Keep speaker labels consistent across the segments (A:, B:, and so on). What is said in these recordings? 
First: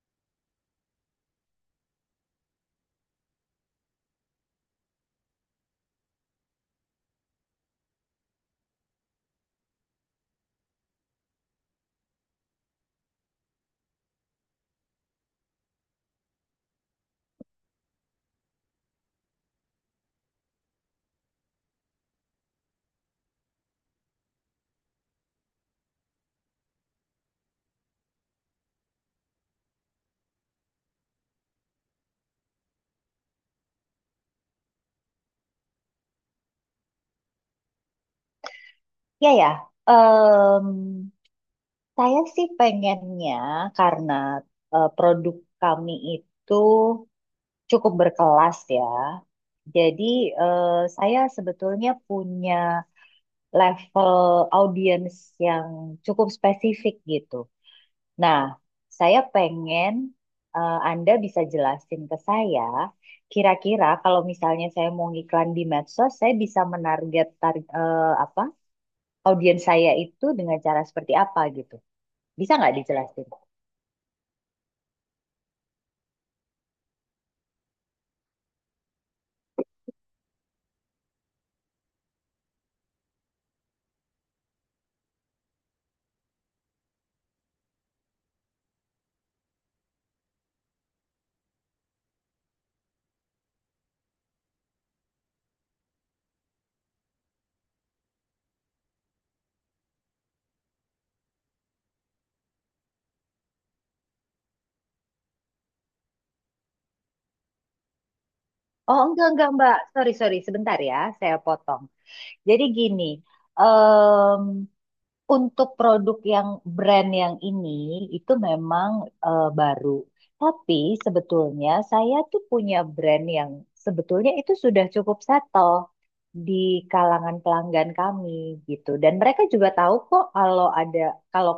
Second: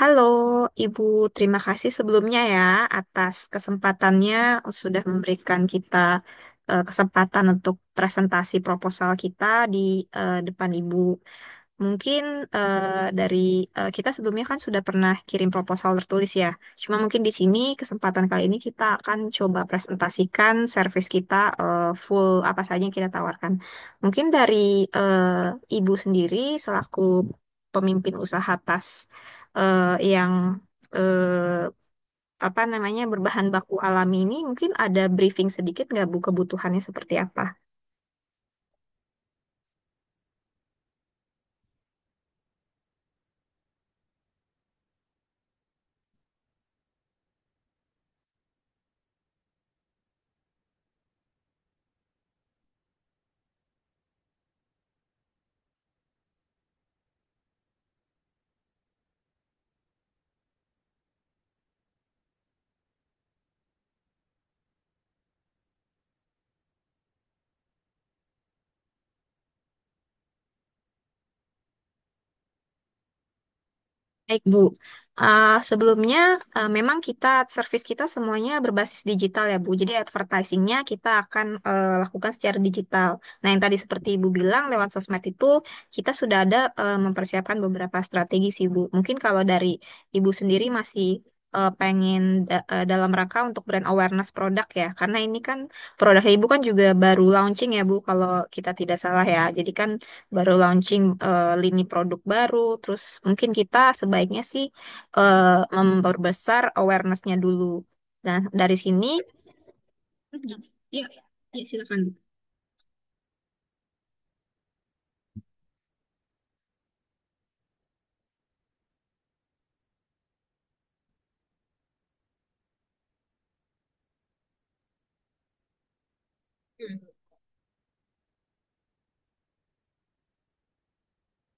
A: Halo, Ibu. Terima kasih sebelumnya ya atas kesempatannya sudah memberikan kita kesempatan untuk presentasi proposal kita di depan Ibu. Mungkin eh, dari kita sebelumnya kan sudah pernah kirim proposal tertulis ya. Cuma mungkin di sini kesempatan kali ini kita akan coba presentasikan service kita full apa saja yang kita tawarkan. Mungkin dari eh, Ibu sendiri selaku pemimpin usaha tas eh, yang eh, apa namanya berbahan baku alami ini mungkin ada briefing sedikit nggak Bu, kebutuhannya seperti apa?
B: Ya, ya, Em, saya sih pengennya karena produk kami itu cukup berkelas ya. Jadi eh, saya sebetulnya punya level audiens yang cukup spesifik gitu. Nah, saya pengen Anda bisa jelasin ke saya, kira-kira kalau misalnya saya mau ngiklan di medsos, saya bisa apa? Audiens saya itu dengan cara seperti apa gitu. Bisa nggak dijelasin?
A: Baik, Bu. Sebelumnya memang kita servis kita semuanya berbasis digital ya, Bu. Jadi advertisingnya kita akan lakukan secara digital. Nah, yang tadi seperti Ibu bilang lewat sosmed itu kita sudah ada mempersiapkan beberapa strategi sih, Bu. Mungkin kalau dari Ibu sendiri masih pengen dalam rangka untuk brand awareness produk ya, karena ini kan produk Ibu kan juga baru launching ya, Bu, kalau kita tidak salah ya. Jadi kan baru launching lini produk baru, terus mungkin kita sebaiknya sih eh, memperbesar awarenessnya dulu. Dan dari
B: Oh,
A: sini,
B: enggak, Mbak. Sorry,
A: terus gini.
B: Sebentar ya,
A: Iya,
B: saya
A: ya
B: potong.
A: silakan.
B: Jadi gini, em, untuk produk yang brand yang ini itu memang baru. Tapi sebetulnya saya tuh punya brand yang sebetulnya itu sudah cukup settle di kalangan pelanggan kami gitu. Dan mereka juga tahu kok kalau ada kalau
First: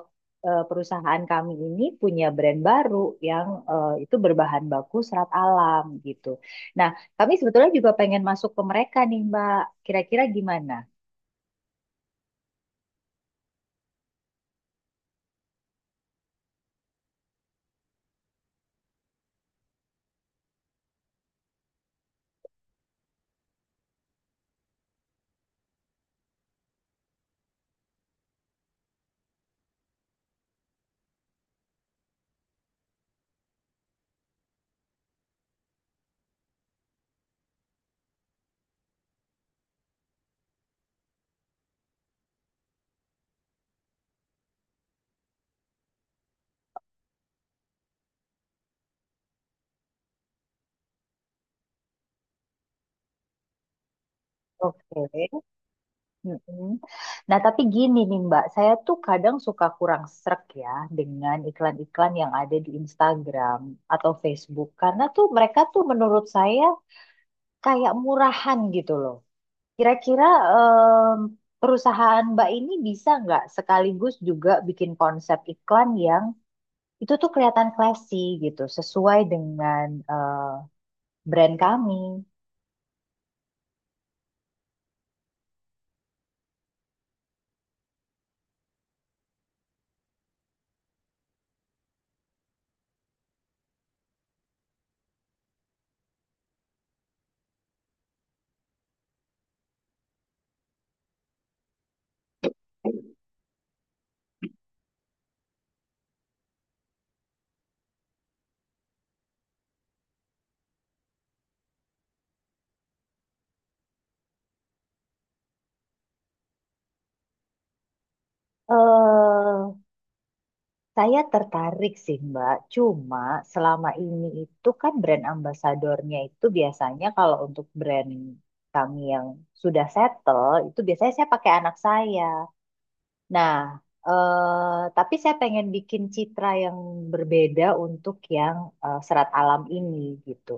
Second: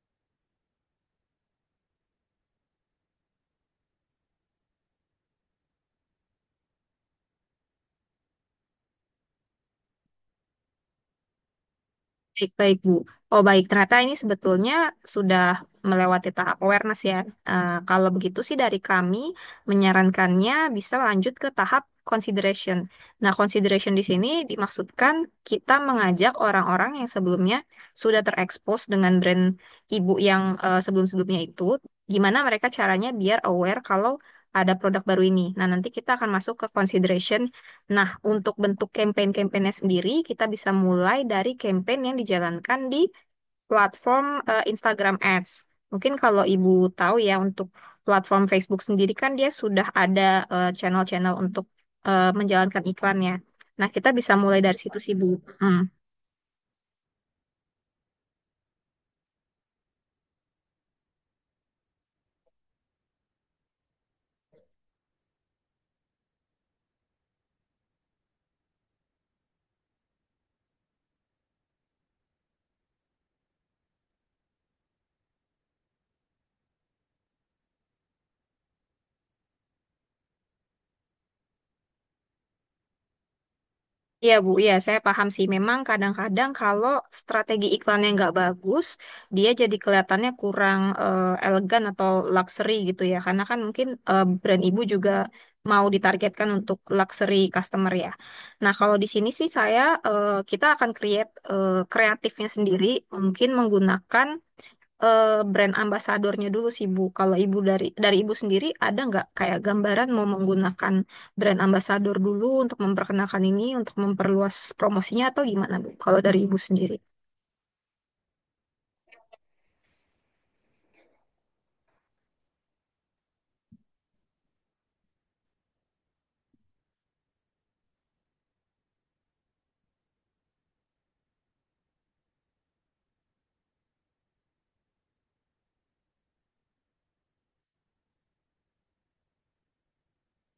B: perusahaan kami ini punya brand baru yang itu berbahan baku serat alam gitu. Nah, kami sebetulnya juga pengen masuk ke mereka nih, Mbak. Kira-kira gimana?
A: Baik-baik, Bu. Oh, baik. Ternyata ini sebetulnya sudah melewati tahap awareness ya. Eh, kalau begitu sih dari kami menyarankannya bisa lanjut ke tahap consideration. Nah, consideration di sini dimaksudkan kita mengajak orang-orang yang sebelumnya sudah terekspos dengan brand ibu yang sebelum-sebelumnya itu, gimana mereka caranya biar aware kalau ada produk baru ini. Nah, nanti kita akan masuk ke consideration. Nah, untuk bentuk campaign-campaignnya sendiri, kita bisa mulai dari campaign yang dijalankan di platform Instagram Ads. Mungkin kalau Ibu tahu ya, untuk platform Facebook sendiri kan dia sudah ada channel-channel untuk menjalankan iklannya. Nah, kita bisa mulai dari situ sih, Bu.
B: Oke.
A: Mm.
B: Mm-mm. Nah, tapi gini nih Mbak, saya tuh kadang suka kurang srek ya dengan iklan-iklan yang ada di Instagram atau Facebook. Karena tuh mereka tuh menurut saya kayak murahan gitu loh. Kira-kira em, perusahaan Mbak ini bisa nggak sekaligus juga bikin konsep iklan yang itu tuh kelihatan classy gitu, sesuai dengan brand kami.
A: Iya Bu, iya saya paham sih. Memang kadang-kadang kalau strategi iklannya nggak bagus, dia jadi kelihatannya kurang elegan atau luxury gitu ya. Karena kan mungkin brand ibu juga mau ditargetkan untuk luxury customer ya. Nah kalau di sini sih saya kita akan create kreatifnya sendiri, mungkin menggunakan eh, brand ambasadornya dulu sih Bu. Kalau Ibu dari Ibu sendiri ada nggak kayak gambaran mau menggunakan brand ambasador dulu untuk memperkenalkan ini, untuk memperluas promosinya atau gimana Bu? Kalau dari Ibu sendiri.
B: Eh Saya tertarik sih Mbak, cuma selama ini itu kan brand ambasadornya itu biasanya kalau untuk brand kami yang sudah settle, itu biasanya saya pakai anak saya. Nah, tapi saya pengen bikin citra yang berbeda untuk yang serat alam ini gitu.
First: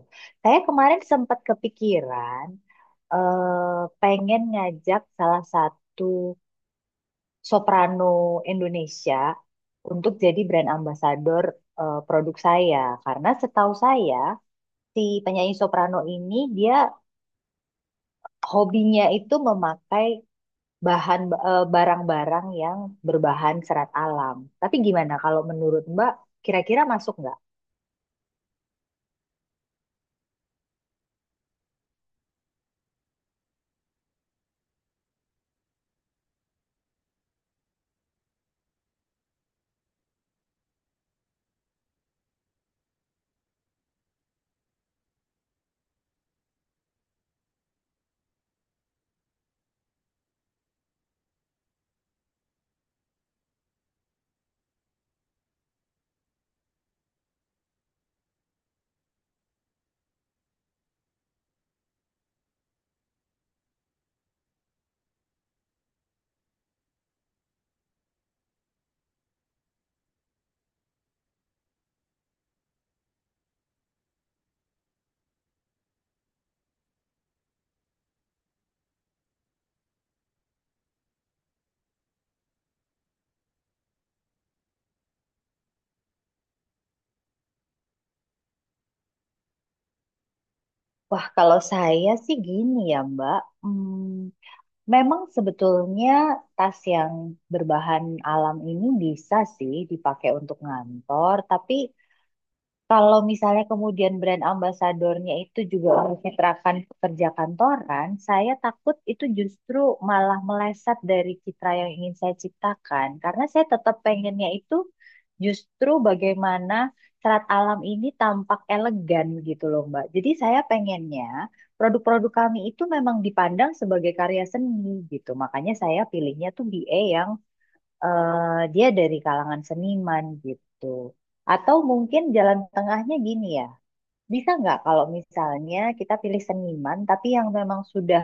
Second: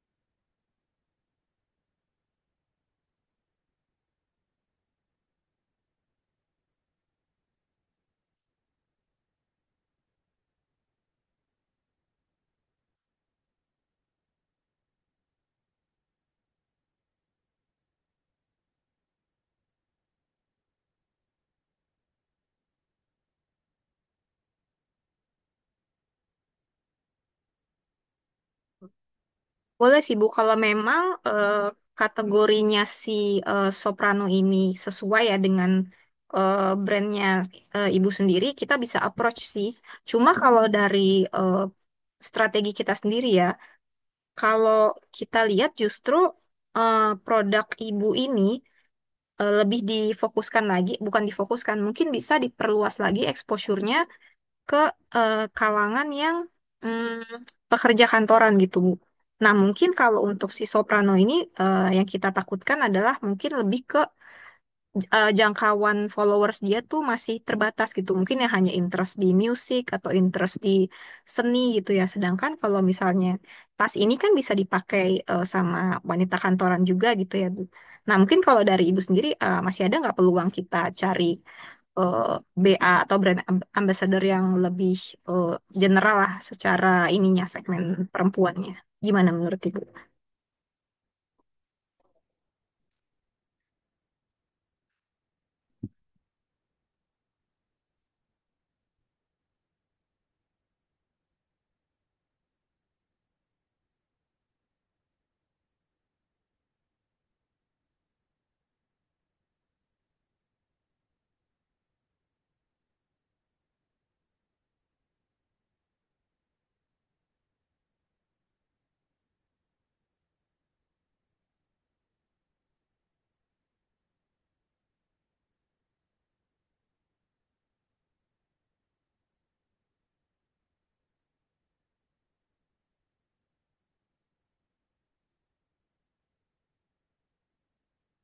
B: Saya kemarin sempat kepikiran pengen ngajak salah satu soprano Indonesia untuk jadi brand ambassador produk saya. Karena setahu saya, si penyanyi soprano ini dia hobinya itu memakai bahan barang-barang yang berbahan serat alam. Tapi gimana kalau menurut Mbak, kira-kira masuk nggak?
A: Boleh sih Bu, kalau memang kategorinya si Soprano ini sesuai ya dengan brandnya Ibu sendiri, kita bisa approach sih. Cuma kalau dari eh, strategi kita sendiri ya, kalau kita lihat justru produk ibu ini lebih difokuskan lagi, bukan difokuskan, mungkin bisa diperluas lagi exposure-nya ke kalangan yang pekerja kantoran gitu, Bu. Nah, mungkin kalau untuk si soprano ini yang kita takutkan adalah mungkin lebih ke jangkauan followers dia tuh masih terbatas gitu. Mungkin ya hanya interest di musik atau interest di seni gitu ya. Sedangkan kalau misalnya tas ini kan bisa dipakai sama wanita kantoran juga gitu ya, Bu. Nah, mungkin kalau dari Ibu sendiri masih ada nggak peluang kita cari eh, BA atau brand ambassador yang lebih eh, general lah secara ininya segmen perempuannya. Gimana menurut Ibu?
B: Wah, kalau saya sih gini ya, Mbak. Hmm, Memang sebetulnya tas yang berbahan alam ini bisa sih dipakai untuk ngantor, tapi kalau misalnya kemudian brand ambasadornya itu juga mencitrakan pekerja kantoran, saya takut itu justru malah meleset dari citra yang ingin saya ciptakan. Karena saya tetap pengennya itu justru bagaimana serat alam ini tampak elegan gitu loh Mbak. Jadi saya pengennya produk-produk kami itu memang dipandang sebagai karya seni gitu. Makanya saya pilihnya tuh BA yang dia dari kalangan seniman gitu. Atau mungkin jalan tengahnya gini ya. Bisa nggak kalau misalnya kita pilih seniman tapi yang memang sudah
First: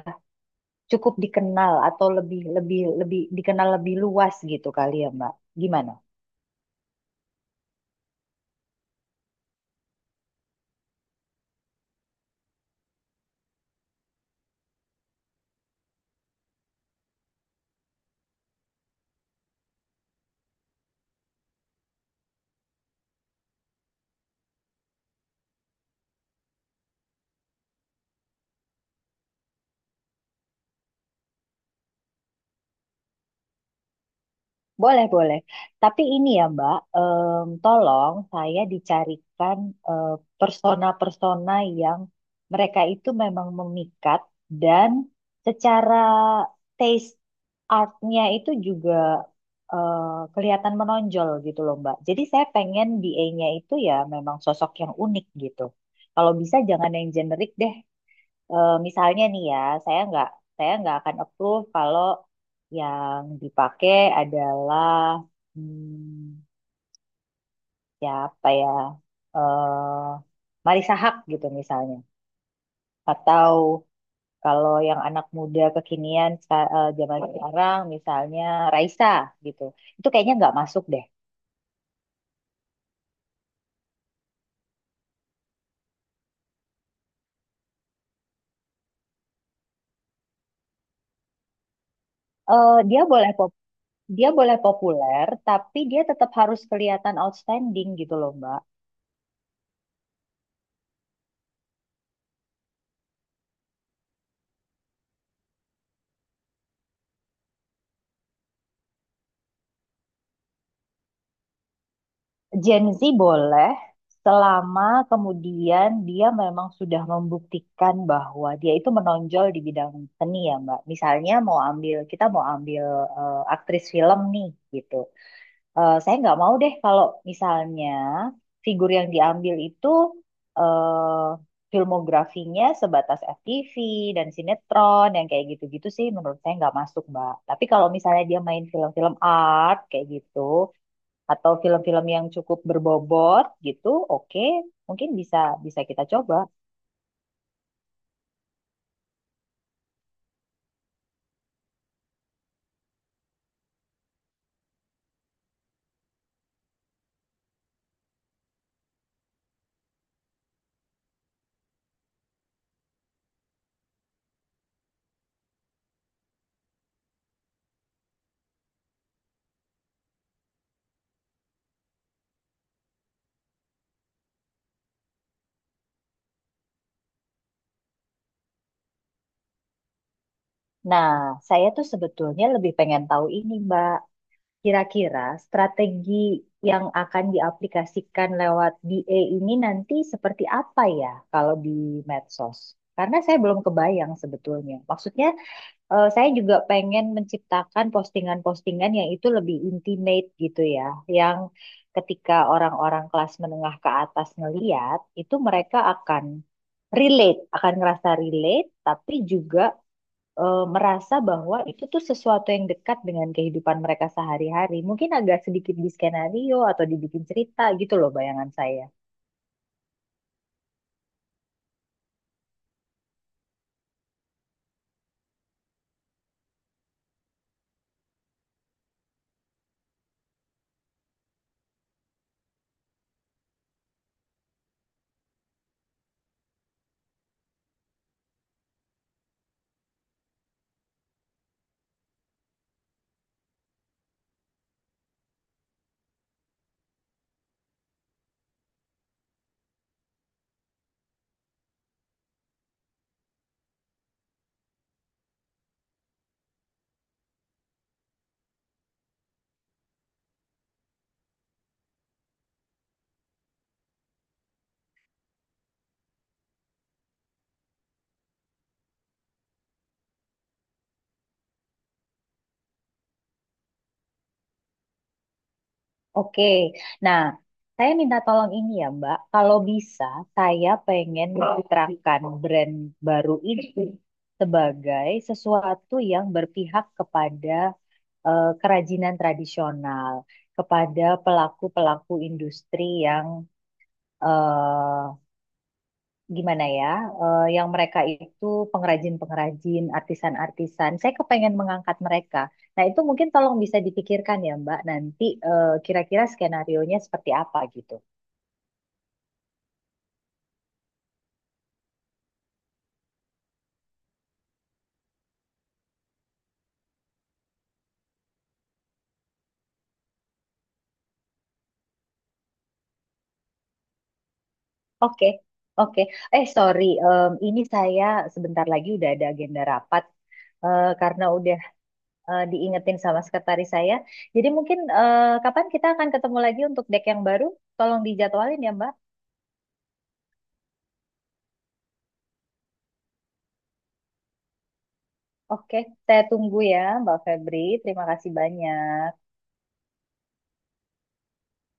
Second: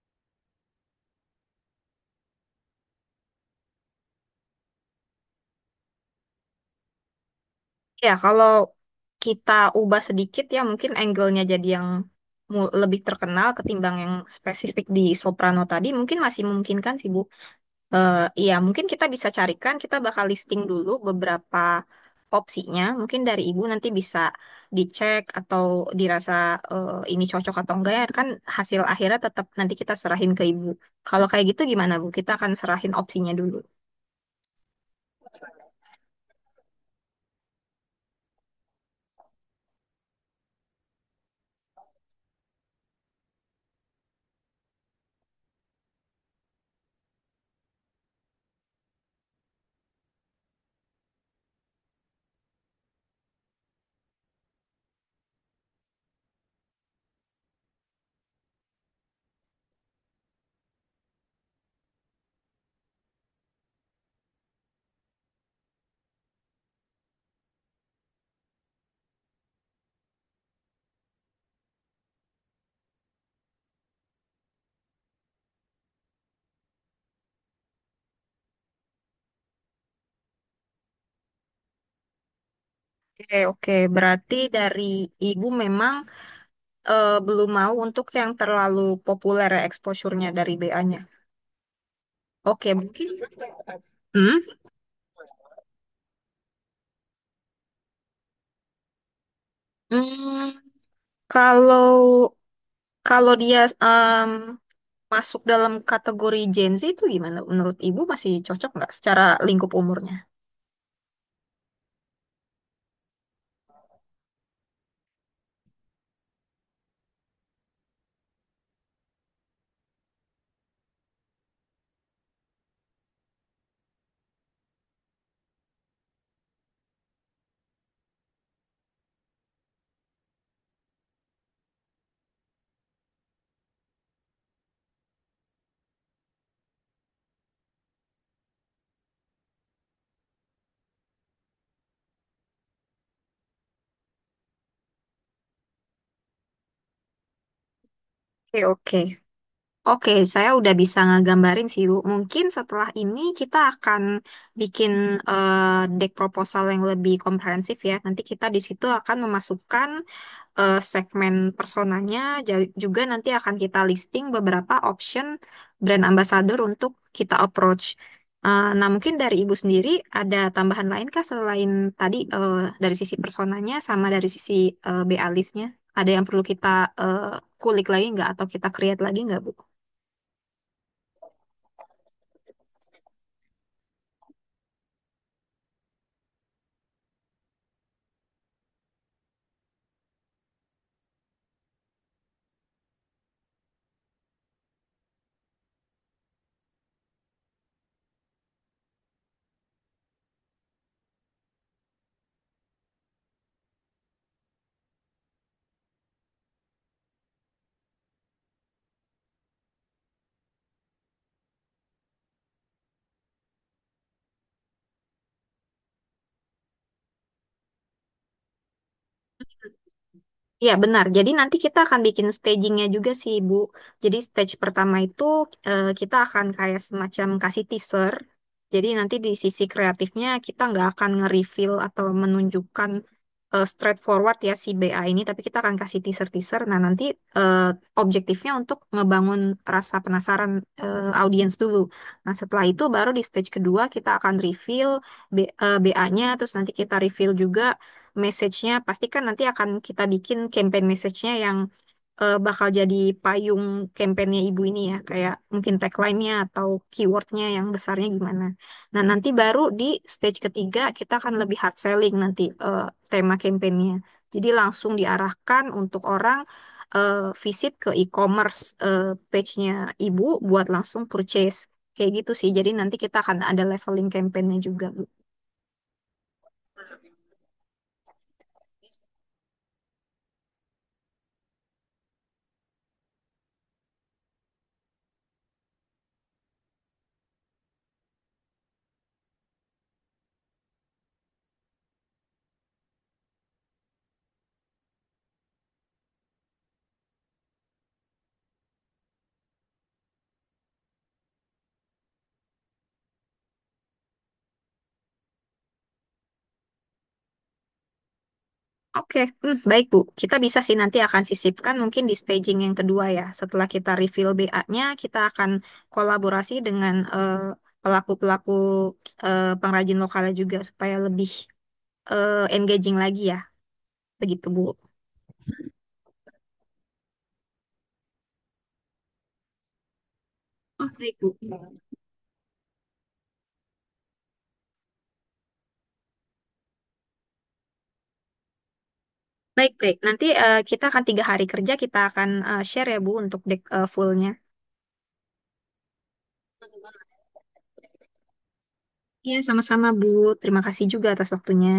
B: cukup dikenal atau lebih lebih lebih dikenal lebih luas gitu kali ya Mbak? Gimana?
A: Ya, kalau kita ubah sedikit ya mungkin angle-nya jadi yang lebih terkenal ketimbang yang spesifik di soprano tadi, mungkin masih memungkinkan sih Bu. Eh, iya, mungkin kita bisa carikan, kita bakal listing dulu beberapa opsinya. Mungkin dari Ibu nanti bisa dicek atau dirasa ini cocok atau enggak ya, kan hasil akhirnya tetap nanti kita serahin ke Ibu. Kalau kayak gitu gimana Bu? Kita akan serahin opsinya dulu.
B: Boleh, boleh. Tapi ini ya, Mbak, tolong saya dicarikan eh, persona-persona yang mereka itu memang memikat dan secara taste artnya itu juga eh, kelihatan menonjol gitu loh, Mbak. Jadi saya pengen BA-nya itu ya memang sosok yang unik gitu. Kalau bisa jangan yang generik deh. Eh, misalnya nih ya, saya nggak saya nggak akan approve kalau yang dipakai adalah hmm, siapa ya, eh Marisa Haque gitu misalnya, atau kalau yang anak muda zaman sekarang misalnya Raisa gitu, itu kayaknya nggak masuk deh.
A: Oke, oke. Berarti dari Ibu memang belum mau untuk yang terlalu populer ya exposure-nya dari BA-nya. Oke,
B: Eh, dia
A: mungkin.
B: boleh pop, dia
A: Hmm?
B: boleh populer, tapi dia tetap harus kelihatan outstanding gitu loh, Mbak.
A: Hmm, kalau kalau dia em, masuk dalam kategori Gen Z itu gimana? Menurut Ibu masih cocok nggak secara lingkup umurnya?
B: Gen Z boleh selama kemudian dia memang sudah membuktikan bahwa dia itu menonjol di bidang seni ya Mbak. Misalnya mau ambil kita mau ambil aktris film nih gitu. Eh, saya nggak mau deh kalau misalnya figur yang diambil itu eh filmografinya sebatas FTV dan sinetron yang kayak gitu-gitu sih menurut saya nggak masuk Mbak. Tapi kalau misalnya dia main film-film art kayak gitu atau film-film yang cukup berbobot gitu, oke, mungkin bisa bisa kita coba.
A: Oke, oke. Oke, saya udah bisa ngegambarin sih, Bu. Mungkin setelah ini kita akan bikin deck proposal yang lebih komprehensif ya. Nanti kita di situ akan memasukkan segmen personanya juga nanti akan kita listing beberapa option brand ambassador untuk kita approach. Eh, nah, mungkin dari Ibu sendiri ada tambahan lain kah selain tadi dari sisi personanya sama dari sisi BA listnya? Ada yang perlu kita eh, kulik lagi nggak atau kita create lagi nggak, Bu?
B: Nah, saya tuh sebetulnya lebih pengen tahu ini, Mbak. Kira-kira strategi yang akan diaplikasikan lewat DA ini nanti seperti apa ya kalau di medsos? Karena saya belum kebayang sebetulnya. Maksudnya saya juga pengen menciptakan postingan-postingan yang itu lebih intimate gitu ya, yang ketika orang-orang kelas menengah ke atas ngeliat, itu mereka akan ngerasa relate, tapi juga merasa bahwa itu tuh sesuatu yang dekat dengan kehidupan mereka sehari-hari. Mungkin agak sedikit di skenario atau dibikin cerita gitu loh bayangan saya.
A: Ya, benar. Jadi nanti kita akan bikin stagingnya juga sih, Bu. Jadi stage pertama itu kita akan kayak semacam kasih teaser. Jadi nanti di sisi kreatifnya kita nggak akan nge-reveal atau menunjukkan straightforward ya si BA ini, tapi kita akan kasih teaser-teaser. Nah, nanti eh, objektifnya untuk ngebangun rasa penasaran audiens dulu. Nah, setelah itu baru di stage kedua kita akan reveal BA-nya, terus nanti kita reveal juga message-nya pasti kan nanti akan kita bikin campaign message-nya yang bakal jadi payung campaign-nya ibu ini ya, kayak mungkin tagline-nya atau keyword-nya yang besarnya gimana. Nah, nanti baru di stage ketiga kita akan lebih hard selling nanti tema campaign-nya. Jadi langsung diarahkan untuk orang eh, visit ke e-commerce eh, page-nya ibu buat langsung purchase. Kayak gitu sih. Jadi nanti kita akan ada leveling campaign-nya juga.
B: Oke, nah saya minta tolong ini ya Mbak, kalau bisa saya pengen mencitrakan brand baru ini sebagai sesuatu yang berpihak kepada kerajinan tradisional, kepada pelaku-pelaku industri yang eh, gimana ya, yang mereka itu pengrajin-pengrajin, artisan-artisan. Saya kepengen mengangkat mereka. Nah, itu mungkin tolong bisa dipikirkan ya, Mbak, nanti kira-kira skenario-nya seperti apa gitu.
A: Oke, hmm, baik Bu. Kita bisa sih nanti akan sisipkan mungkin di staging yang kedua ya. Setelah kita reveal BA-nya, kita akan kolaborasi dengan pelaku-pelaku pengrajin lokalnya juga supaya lebih engaging lagi ya. Begitu Bu.
B: Oke, oke. Eh, sorry, ini saya sebentar lagi udah ada agenda rapat. eh,
A: Oh, baik
B: karena
A: Bu.
B: udah eh, diingetin sama sekretaris saya. Jadi mungkin kapan kita akan ketemu lagi untuk deck yang baru? Tolong dijadwalin ya, Mbak.
A: Baik, baik. Nanti kita akan tiga hari kerja, kita akan share ya Bu untuk dek fullnya.
B: Oke, saya tunggu ya, Mbak Febri. Terima kasih banyak.
A: Iya, sama-sama Bu. Terima kasih juga atas waktunya.